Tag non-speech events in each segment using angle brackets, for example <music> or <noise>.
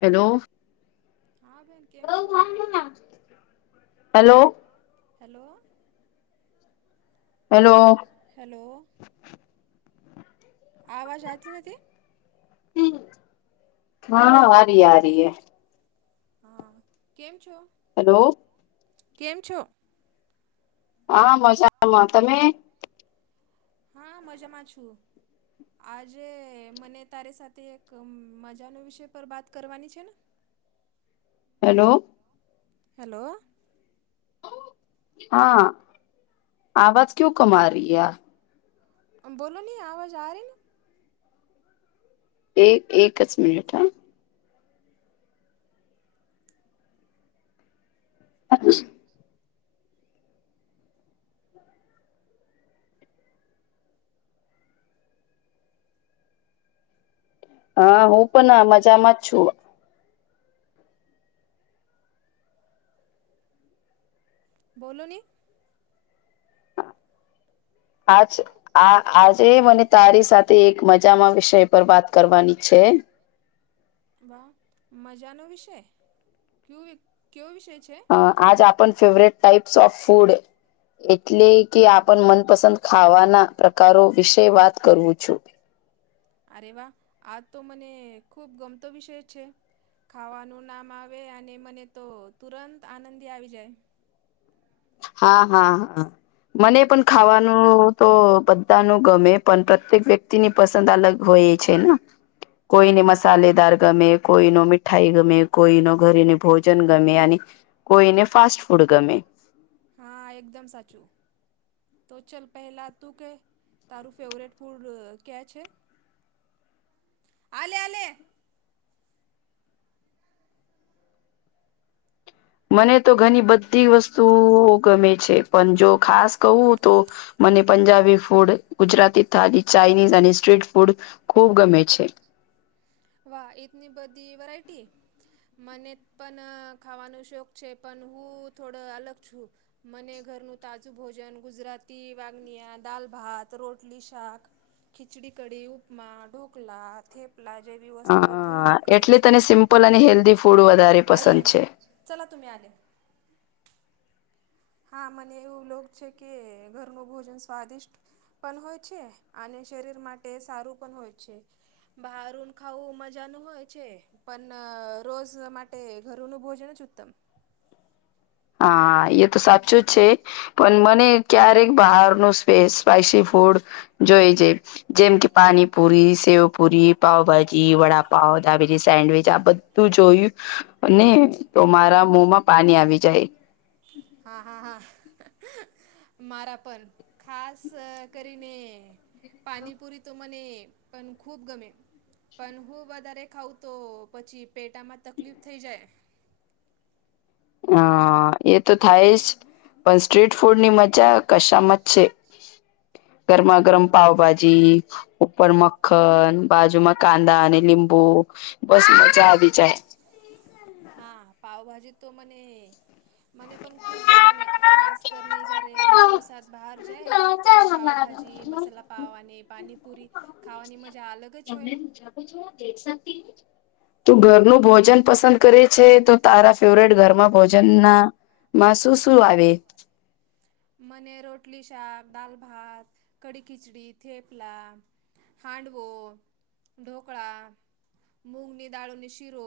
Hello હા બેન કેમ છો? હલો. હેલો. હેલો. હેલો. આવાજ આવતી નથી. હા હેલો આ રહી આ રહી હે. હા કેમ છો. હેલો. કેમ છો. હા મજામાં તમે. હા મજામાં છું. આજે મને તારી સાથે એક મજાનો વિષય પર બાત કરવાની છે ને. હેલો. હેલો. હા આવાજ કયુ કમ આ રહિયા. બોલોની આવાજ આ રહી ના. એ એક જ મિનટ હા. <unintelligible> હા હું પણ મજામાં જ છું. બોલો ને. આજ આ આજે મને તારી સાથે એક મજામાં વિષય પર વાત કરવાની છે. <unintelligible> વા મજાનો વિષય કયુ કયો વિષય. છે અ આજ આપણ ફેવરેટ ટાઈપ્સ ઓફ ફૂડ. એટલે કે આપણ મનપસંદ ખાવાના પ્રકારો વિશે વાત કરવું છું. અરે વા આ તો મને ખુબ ગમતો વિષય છે. ખાવાનું નામ આવે અને મને તો તુરંત આનંદી આવી જાય. હા હા હા મને પણ ખાવાનું. તો બધા ન ગમે પણ પ્રત્યેક વ્યક્તિની પસંદ અલગ હોય છે ના. કોઈને મસાલેદાર ગમે કોઈ ન મીઠાઈ ગમે કોઈ ન ઘરે ભોજન ગમે અને. કોઈને ફાસ્ટ ફૂડ ગમે. હા એકદમ સાચું. તો ચલ પહેલાં તું કે તારું ફેવરેટ ફૂડ ક્યાં છે. આલે આલે. મને તો ઘની બધી વસ્તુઓ ગમે છે. પણ જો ખાસ કહું તો મને પંજાબી ફૂડ ગુજરાતી થાલી, ચાઇનીઝ અને સ્ટ્રીટ ફૂડ ખૂબ ગમે છે. વાહ ઈતની બધી વરાયટી? મને પન ખાવાનો શોખ છે, પન હું થોડો અલગ છું. મને ઘરનું તાજું ભોજન, ગુજરાતી વાગનિયા દાલ, ભાત, રોટલી, શાક ખિચડી કડી, ઉપમા, ઢોકલા, થેપલા જેવી અ વસ્તુઓ ખુબ ગમે એટલે છે. તને સિમ્પલ અને હેલ્ધી ફૂડ વધારે આઈયે. પસંદ છે ચલા તુમી આલે. હા મને એવું લોગ છે કે ઘરનું ભોજન સ્વાદિષ્ટ પણ હોય છે અને શરીર માટે સારું પણ હોય છે. બહારુંન ખાવું મજાનું હોય છે. પન રોજ માટે ઘરનું ભોજન જ ઉત્તમ. હા એ તો સાચું જ છે, પણ મને ક્યારેક બહારનું સ્પેસ સ્પાઈસી ફૂડ જોઈ જે જન જેમ કે પાણીપુરી, સેવપુરી, પાાવભાજી, વડાપાવ, દાબેલી, સેન્ડવીચ આ બધ તું જોયું ને તો મારા મોમાં પાણી આવી જાય. હા, હા, હા. મારા પન ખાસ કરીને પાણીપુરી તો મને પણ ખૂબ ગમે. પણ હું વધારે ખાઉં તો પછી પેટામાં તકલીફ થઈ જાય. હા એ તો થાય જ પણ સ્ટ્રીટ ફૂડની મજા કસામ જ છે. ગરમા ગરમ પાાવભાજી, ઉપરમ ખન, બાજુમાં કાંદા અને લીંબુ બસ મજા આવી જાય. હા પાવભાજી તો મને મને પણ ખૂબ ગમે, ખાસ કરીને જયારે મિત્રો સાથ બહાર જાય. ત્યારે પાાવભાજી, મસાલા પાવ આની પાનીપુરી ખાવાની મજા અલગ જ હોય ને? તું ઘર નું ભો ભોજન પસંદ કરે છે, તો તારા ફેવરેટ ઘરમાં ભોજન ના માં શું શું આવે? મને રોટલી, શાક, દાલ, ભાત, કઢી, ખિચડી, થેપલા. હાંડવો, ઢોકળા, મૂગની દાળૂની શીરો.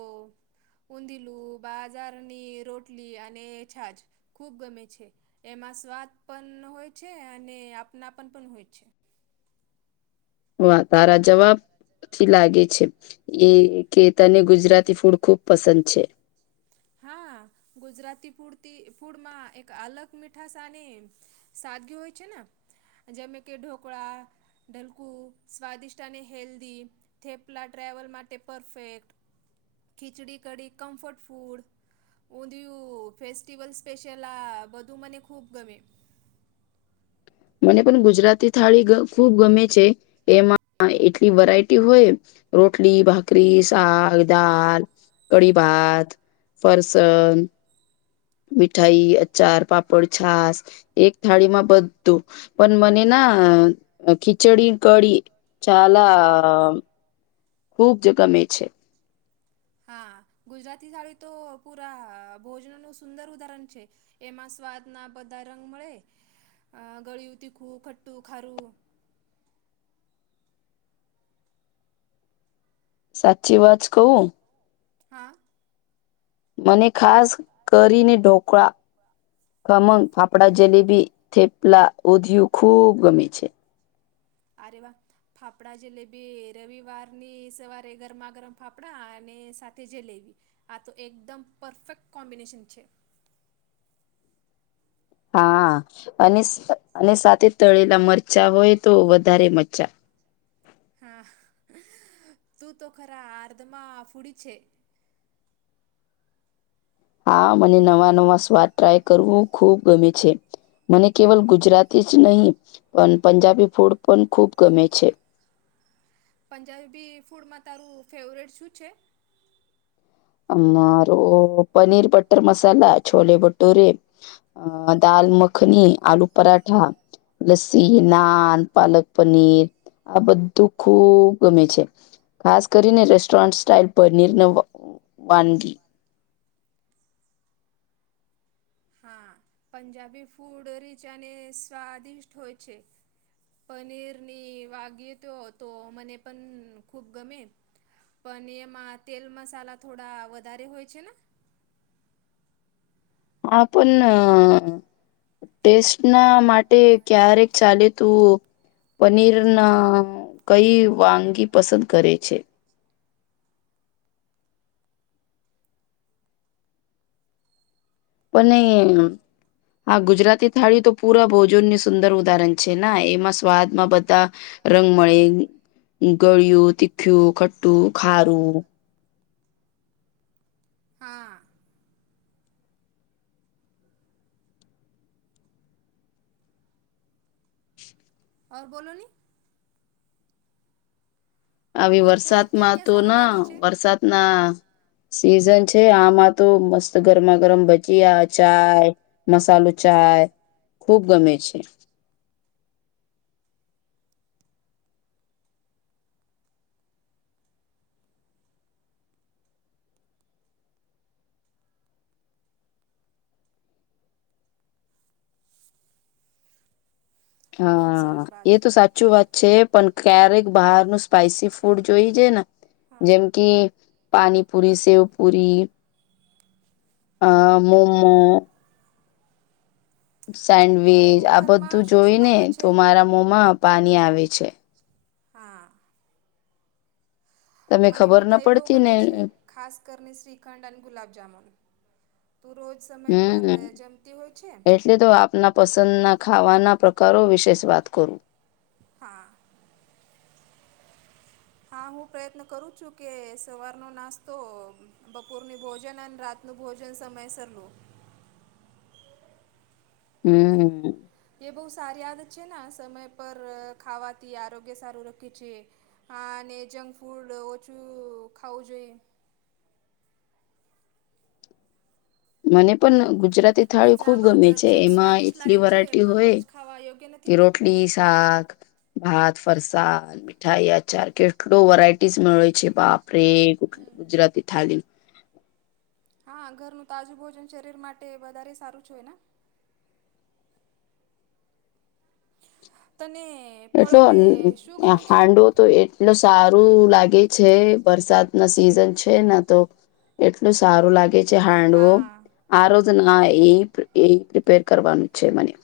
ઊંધિલું, બાજારની રોટલી અને છાજ. ખૂબ ગમે છે એમાં સ્વાદ પન હોય છે અને આપનાપન પણ હોય છે. વાહ તારા જવાબ થી લાગે છે. કે કે તને ગુજરાતી ફૂડ ખુબ પસંદ છે. હા ગુજરાતી ફૂડથી ફૂડમાં એક અલગ મીઠાશ અને સાદગી હોય છે ને જેમે કે ઢોકળા ઢલકું સ્વાદિષ્ટ અને હેલ્ધી થેપલા ટ્રાવલ માટે perfect. Khichdi, kadhi comfort food. Undhiyu festival special આ બધું મને ખૂબ ગમે. મને પણ ગુજરાતી થાળી ખૂબ ગમે છે, એમાં એટલી વે રાયટી હોય રોટલી, ભાકરી, શાક, દાલ, કઢી ભાત. ફરસન. મીઠાઈ, અચાર, પાપડ, છાસ. એક થાળીમાં બધું પણ મને ના ખીચડી, કળી ચાલા ખુબ જ ગમે છે. હા ગુજરાતી થાળી તો પુરા ભોજન નું સુંદર ઉદાહરણ છે. એમાં સ્વાદ ના બધા રંગ મળે ગળિયું, તીખું, ખટ્ટું, ખારું. સાત હા? મને ખાસ કરીને ઢોકળા ખમણ ફાફડા જલેબી થેપલા ઉધયું ખુબ ગમે છે. અરે વાહ. ફાફડા જલેબી રવિવારની સવારે ગરમા ગરમ ફાફડા અને સાથે જલેબી. આ તો એકદમ પરફેક્ટ કોમ્બિનેશન છે. હા અને અને સાથે તળેલા મરચાં હોય તો વધારે મજા. હા તું તો ખરા અર્ધમાં ફૂડી છે. હા મને નવા નવા સ્વાદ ટ્રાય કરવું ખૂબ ગમે છે. મને કેવલ ગુજરાતી જ નહીં પણ પંજાબી ફૂડ પણ ખૂબ ગમે છે. પંજાબી ફૂડમાં તારું ફેવરેટ શું છે. અમારો પનીર બટર મસાલા છોલે ભટુરે અ દાલ મખની આલુ પરાઠા લસ્સી નાન પાલક પનીર આ બધું ખુબ ગમે છે. ખાસ કરીને રેસ્ટોરન્ટ સ્ટાઇલ પનીર ને એવું વાનગી હા પંજાબી ફૂડ રીચ અને સ્વાદિષ્ટ હોય છે. પનીર ની વાગી તો તો મને પણ ખૂબ ગમે. પણ એમાં તેલ મસાલા થોડા વધારે હોય છે ને. હા પણ ટેસ્ટ ના માટે ક્યારેક ચાલે તું પનીર ના કઈ વાનગી પસંદ કરે છે. પણ એમ હા ગુજરાતી થાળી તો પુરા ભોજનની સુંદર ઉદાહરણ છે ના એમાં સ્વાદમાં બધા રંગમળે ગળિયું તીખું ખટ્ટું ખારું. હા. હોર બોલો ની. આવી ઓર કો ક્યાં વરસાદમાં ક્યાં તો સારો ના લાગે છે? વરસાદ ના સિઝન છે આમાં તો મસ્ત ગરમા ગરમ ભજીયા ચાય મસાલો ચાય ખુબ ગમે છે. બહુત હા સરસ વાત એ છે તો સાચું વાત છે પણ ક્યારેક બહારનું સ્પાઈસી ફૂડ જોઈ છે ને હા જેમ કે પાણીપુરી સેવ પુરી આ મોમો સેન્ડવીચ તું આ ઘરમાં બધું શું શું જોઈ ને બનવા તો છે મારા મોમાં પાણી આવે છે. હા. તમે મને ખબર ના મીઠાઈ બહુ પડતી ને ગમે છે. ખાસ કરીને શ્રીખંડ અને ગુલાબજામુન તું રોજ સમય પર જમતી હોય છે. ના પસંદના ખાવાના પ્રકારો વિશેષ વાત કરું. હા. હા હું પ્રયત્ન કરું છું કે સવારનો નાસ્તો બપોરની ભોજન અને રાત નું ભોજન સમયસર લો. હમ્મ. એે બહુ સારી આદત છે ને આ સમય પર ખાવાતી આરોગ્ય સારું રખે છે. હા અને જંક ફૂડ ઓછું ખાવું જોઈએ. મને પણ ગુજરાતી થાળી ખુબ પીઝા ગમે બર્ગર છે ચીપ્સ એમાં સ્વાદિષ્ટ એટલી લાગે છે વરાયટી પણ હોય રોજ ખાવા યોગ્ય કે નથી ને. રોટ ડી શાખ ભાત ફરસા મિઠાઈ આચાર કેટલો વરાયટીઝ મળે છે બાપરે. હમ. ગુજરાતી થાલી હા ઘરનું તાજું ભોજન શરીર માટે વધારે સારું જ હોય ને. તને ફળો એટલો મેં શું અ ગમે છે. હાંડવો તો એટલ સારું લાગે છે વરસાદ ના સિઝન છે ને તો એટલું સારું લાગે છે હાંડવો હા આ રોજ ના એ એ પ્રિપેર કરવાનું છે મને.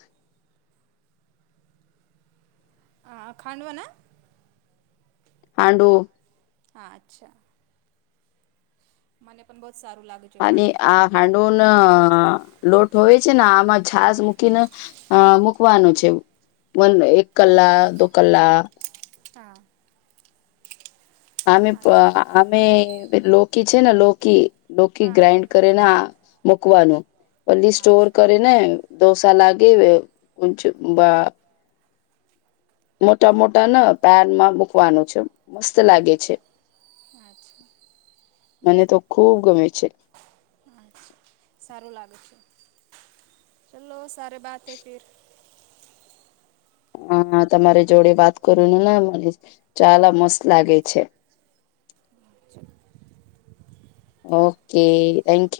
હ ખાંડવાને. હાંડુ. હા અચ્છા <unintelligible> મને પણ બહુ જ સારું લાગે. છે અને ખાંડવું. આ હાંડવનો લોટ હોય છે ને આમાં છાસ મૂકીને. અ મૂકવાનું છે એક કલાક દો કલાક હા. અમે અચ્છા અમે લોકી છે ને લોકી લોકી હા ગ્રાાઈન્ડ. કરીને આ મકવાનું પલી સ્ટોર અચ્છા કરીને દોશ લગે કોચ બા મોટા મોટા ને પેનમાં મૂકવાનું છે મસ્ત લાગે છે. અચ્છા મે. ખૂબ ગમે છે. અચ્છા સારું લાગે છે ચાલો સારે બાત હૈ ફિર હ તમારી જોડે વાત કરું ને મને ચાાલ મસ્ત લાગે છે. Okay thank you